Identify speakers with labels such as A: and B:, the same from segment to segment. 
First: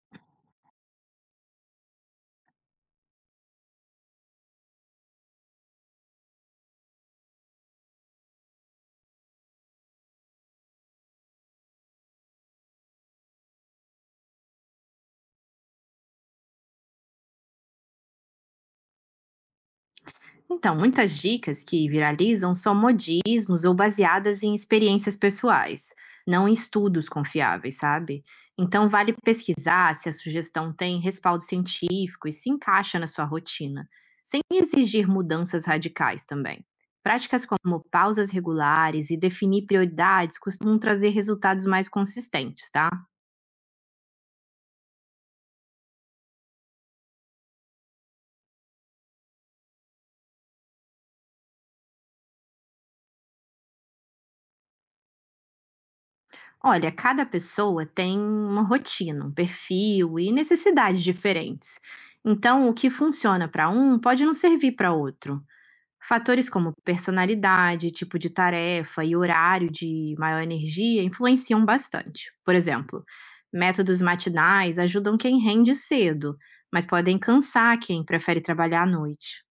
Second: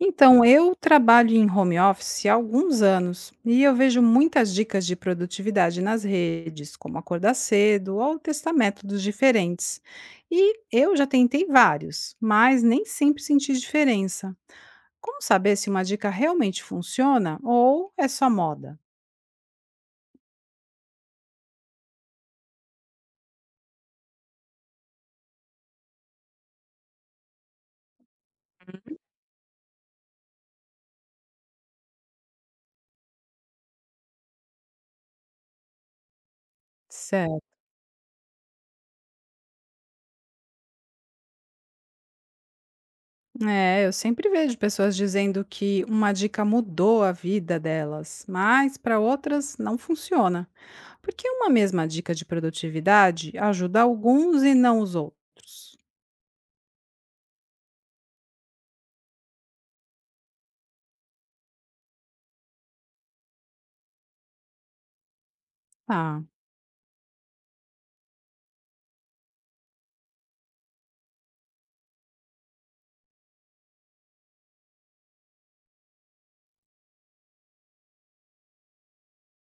A: Então, eu trabalho em home office há alguns anos e eu vejo muitas dicas de produtividade nas redes, como acordar cedo ou testar métodos diferentes. E eu já tentei vários, mas nem sempre senti diferença. Como saber se uma dica realmente funciona ou é só moda?
B: Então, muitas dicas que viralizam são modismos ou baseadas em experiências pessoais, não em estudos confiáveis, sabe? Então, vale pesquisar se a sugestão tem respaldo científico e se encaixa na sua rotina, sem exigir mudanças radicais também. Práticas como pausas regulares e definir prioridades costumam trazer resultados mais consistentes, tá?
A: É, eu sempre vejo pessoas dizendo que uma dica mudou a vida delas, mas para outras não funciona. Porque uma mesma dica de produtividade ajuda alguns e não os outros.
B: Olha, cada pessoa tem uma rotina, um perfil e necessidades diferentes. Então, o que funciona para um pode não servir para outro.
A: Ah,
B: Fatores como personalidade, tipo de tarefa e horário de maior energia influenciam bastante. Por exemplo, métodos matinais ajudam quem rende cedo, mas podem cansar quem prefere trabalhar à noite.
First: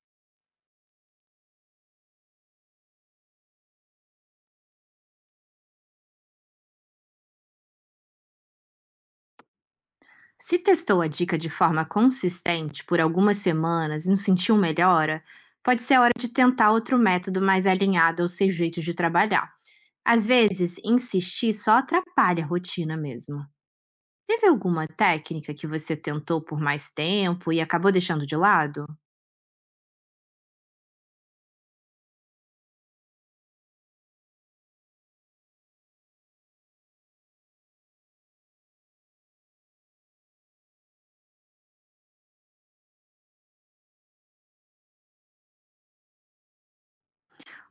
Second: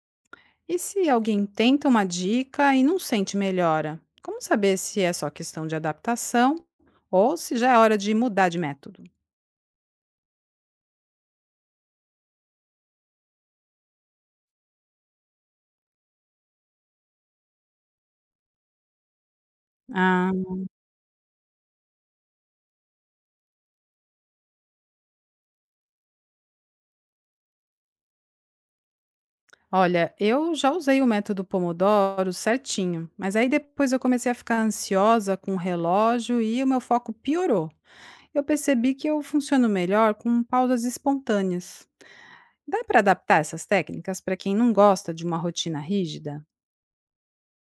A: e se alguém tenta uma dica e não sente melhora? Como saber se é só questão de adaptação ou se já é hora de mudar de método?
B: Se testou a dica de forma consistente por algumas semanas e não sentiu melhora, pode ser a hora de tentar outro método mais alinhado ao seu jeito de trabalhar. Às
A: Ah.
B: vezes, insistir só atrapalha a rotina mesmo. Teve alguma técnica que você tentou por mais tempo e acabou deixando de lado?
A: Olha, eu já usei o método Pomodoro certinho, mas aí depois eu comecei a ficar ansiosa com o relógio e o meu foco piorou. Eu percebi que eu funciono melhor com pausas espontâneas. Dá para adaptar essas técnicas para quem não gosta de uma rotina rígida?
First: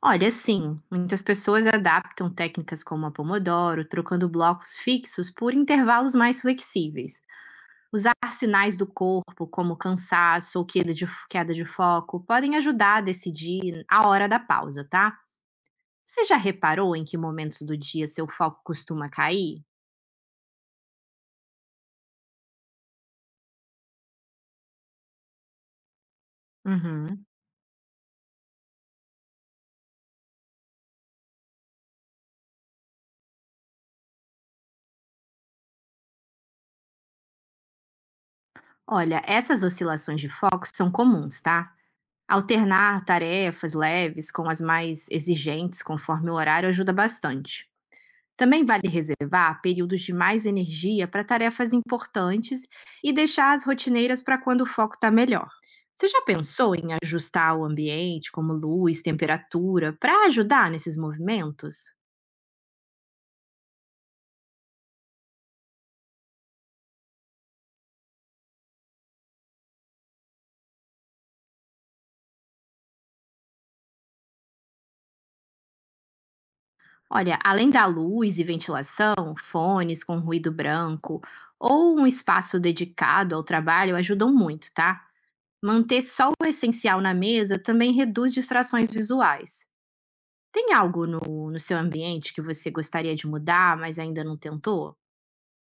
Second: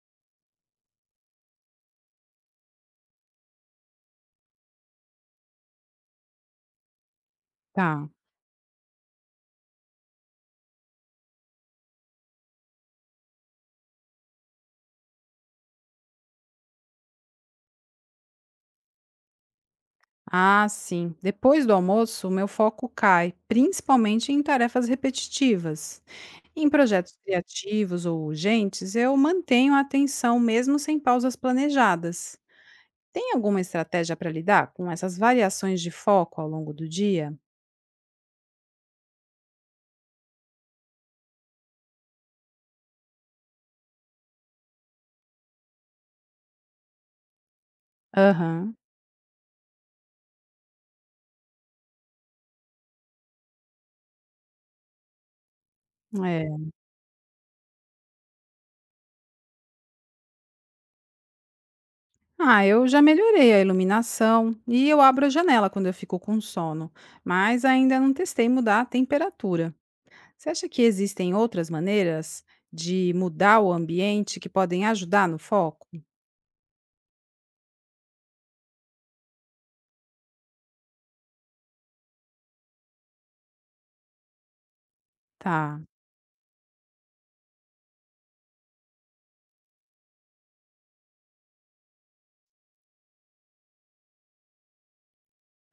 B: Olha, sim, muitas pessoas adaptam técnicas como a Pomodoro, trocando blocos fixos por intervalos mais flexíveis.
A: Tá.
B: Usar sinais do corpo, como cansaço ou queda de foco, podem ajudar a decidir a hora da pausa, tá? Você já reparou em que momentos do dia seu foco costuma cair?
A: Ah, sim. Depois do almoço, o meu foco cai, principalmente em tarefas repetitivas. Em projetos
B: Uhum.
A: criativos ou urgentes, eu mantenho a atenção mesmo sem pausas planejadas. Tem alguma estratégia para lidar com essas variações de foco ao longo do dia?
B: Olha, essas oscilações de foco são comuns, tá? Alternar tarefas leves com as mais exigentes conforme o horário ajuda bastante. Também
A: Aham,
B: vale reservar períodos de mais energia para tarefas importantes e deixar as rotineiras para quando o foco está melhor. Você já
A: é.
B: pensou em ajustar o ambiente, como luz, temperatura, para ajudar nesses movimentos?
A: Ah, eu já melhorei a iluminação e eu abro a janela quando eu fico com sono, mas ainda não testei mudar a temperatura. Você acha que existem outras maneiras de mudar o ambiente que podem ajudar no foco?
B: Olha, além da luz e ventilação, fones com ruído branco ou um espaço dedicado ao trabalho ajudam muito, tá?
A: Tá.
B: Manter só o essencial na mesa também reduz distrações visuais. Tem algo no seu ambiente que você gostaria de mudar, mas ainda não tentou?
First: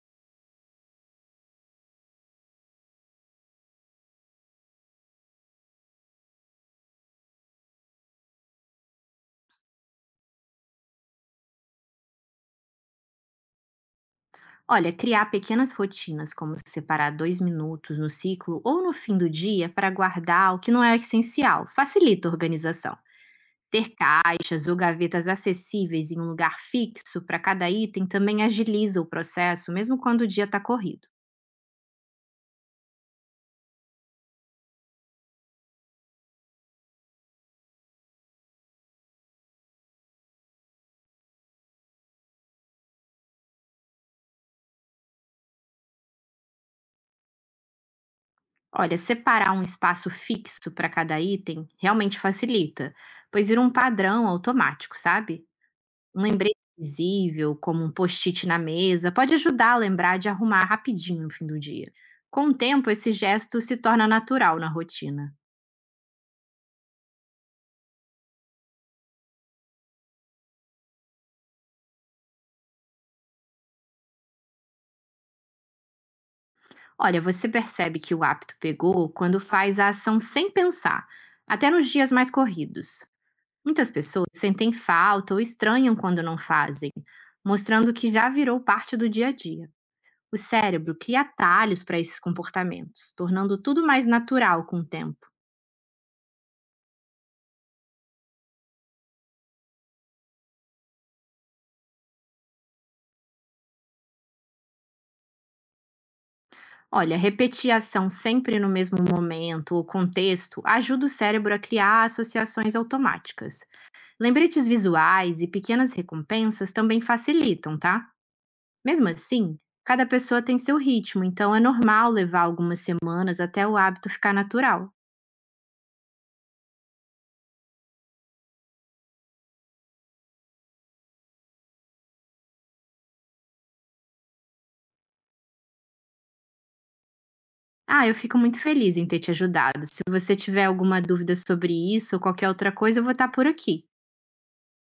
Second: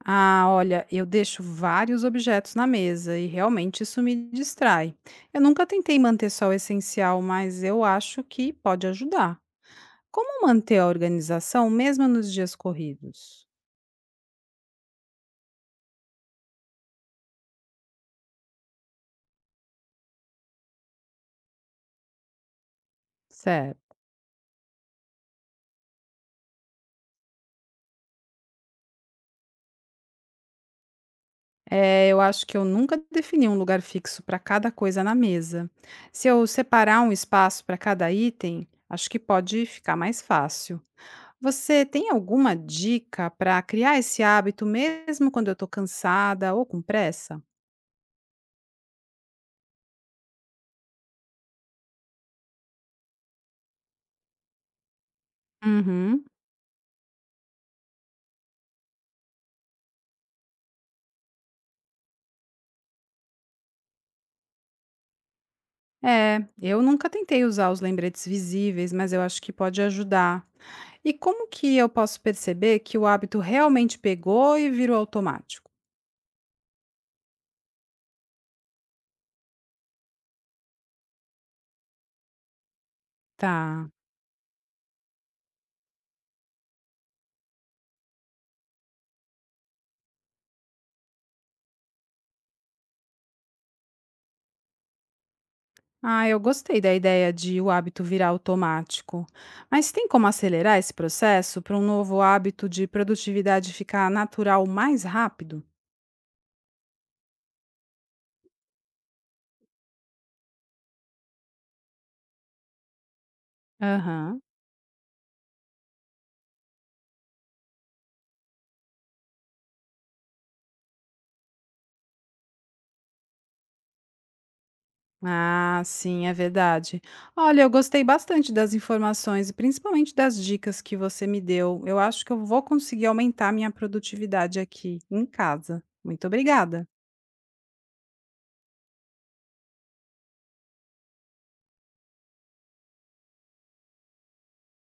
A: Ah, olha, eu deixo vários objetos na mesa e realmente isso me distrai. Eu nunca tentei manter só o essencial, mas eu acho que pode ajudar. Como manter a organização mesmo nos dias corridos?
B: Olha, criar pequenas rotinas, como separar 2 minutos no ciclo ou no fim do dia para guardar o que não é essencial, facilita a organização. Ter
A: Certo.
B: caixas ou gavetas acessíveis em um lugar fixo para cada item também agiliza o processo, mesmo quando o dia está corrido.
A: É, eu acho que eu nunca defini um lugar fixo para cada coisa na mesa. Se eu separar um espaço para cada item, acho que pode ficar mais fácil. Você tem alguma dica para criar esse hábito mesmo quando eu estou cansada ou com pressa?
B: Olha, separar um espaço fixo para cada item realmente facilita, pois vira um padrão automático, sabe? Um
A: Uhum.
B: lembrete visível, como um post-it na mesa, pode ajudar a lembrar de arrumar rapidinho no fim do dia. Com o tempo, esse gesto se torna natural na rotina.
A: É, eu nunca tentei usar os lembretes visíveis, mas eu acho que pode ajudar. E como que eu posso perceber que o hábito realmente pegou e virou automático?
B: Olha, você percebe que o hábito pegou quando faz a ação sem pensar, até nos dias mais corridos.
A: Tá.
B: Muitas pessoas sentem falta ou estranham quando não fazem, mostrando que já virou parte do dia a dia. O cérebro cria atalhos para esses comportamentos, tornando tudo mais natural com o tempo.
A: Ah, eu gostei da ideia de o hábito virar automático. Mas tem como acelerar esse processo para um novo hábito de produtividade ficar natural mais rápido?
B: Olha, repetir a ação sempre no mesmo momento ou contexto ajuda o cérebro a criar associações automáticas.
A: Aham.
B: Lembretes visuais e pequenas recompensas também facilitam, tá? Mesmo assim, cada pessoa tem seu ritmo, então é normal levar algumas semanas até o hábito ficar natural.
A: Ah, sim, é verdade. Olha, eu gostei bastante das informações e principalmente das dicas que você me deu. Eu acho que eu vou conseguir aumentar minha produtividade aqui em casa. Muito obrigada.
B: Ah, eu fico muito feliz em ter te ajudado. Se você tiver alguma dúvida sobre isso ou qualquer outra coisa, eu vou estar por aqui.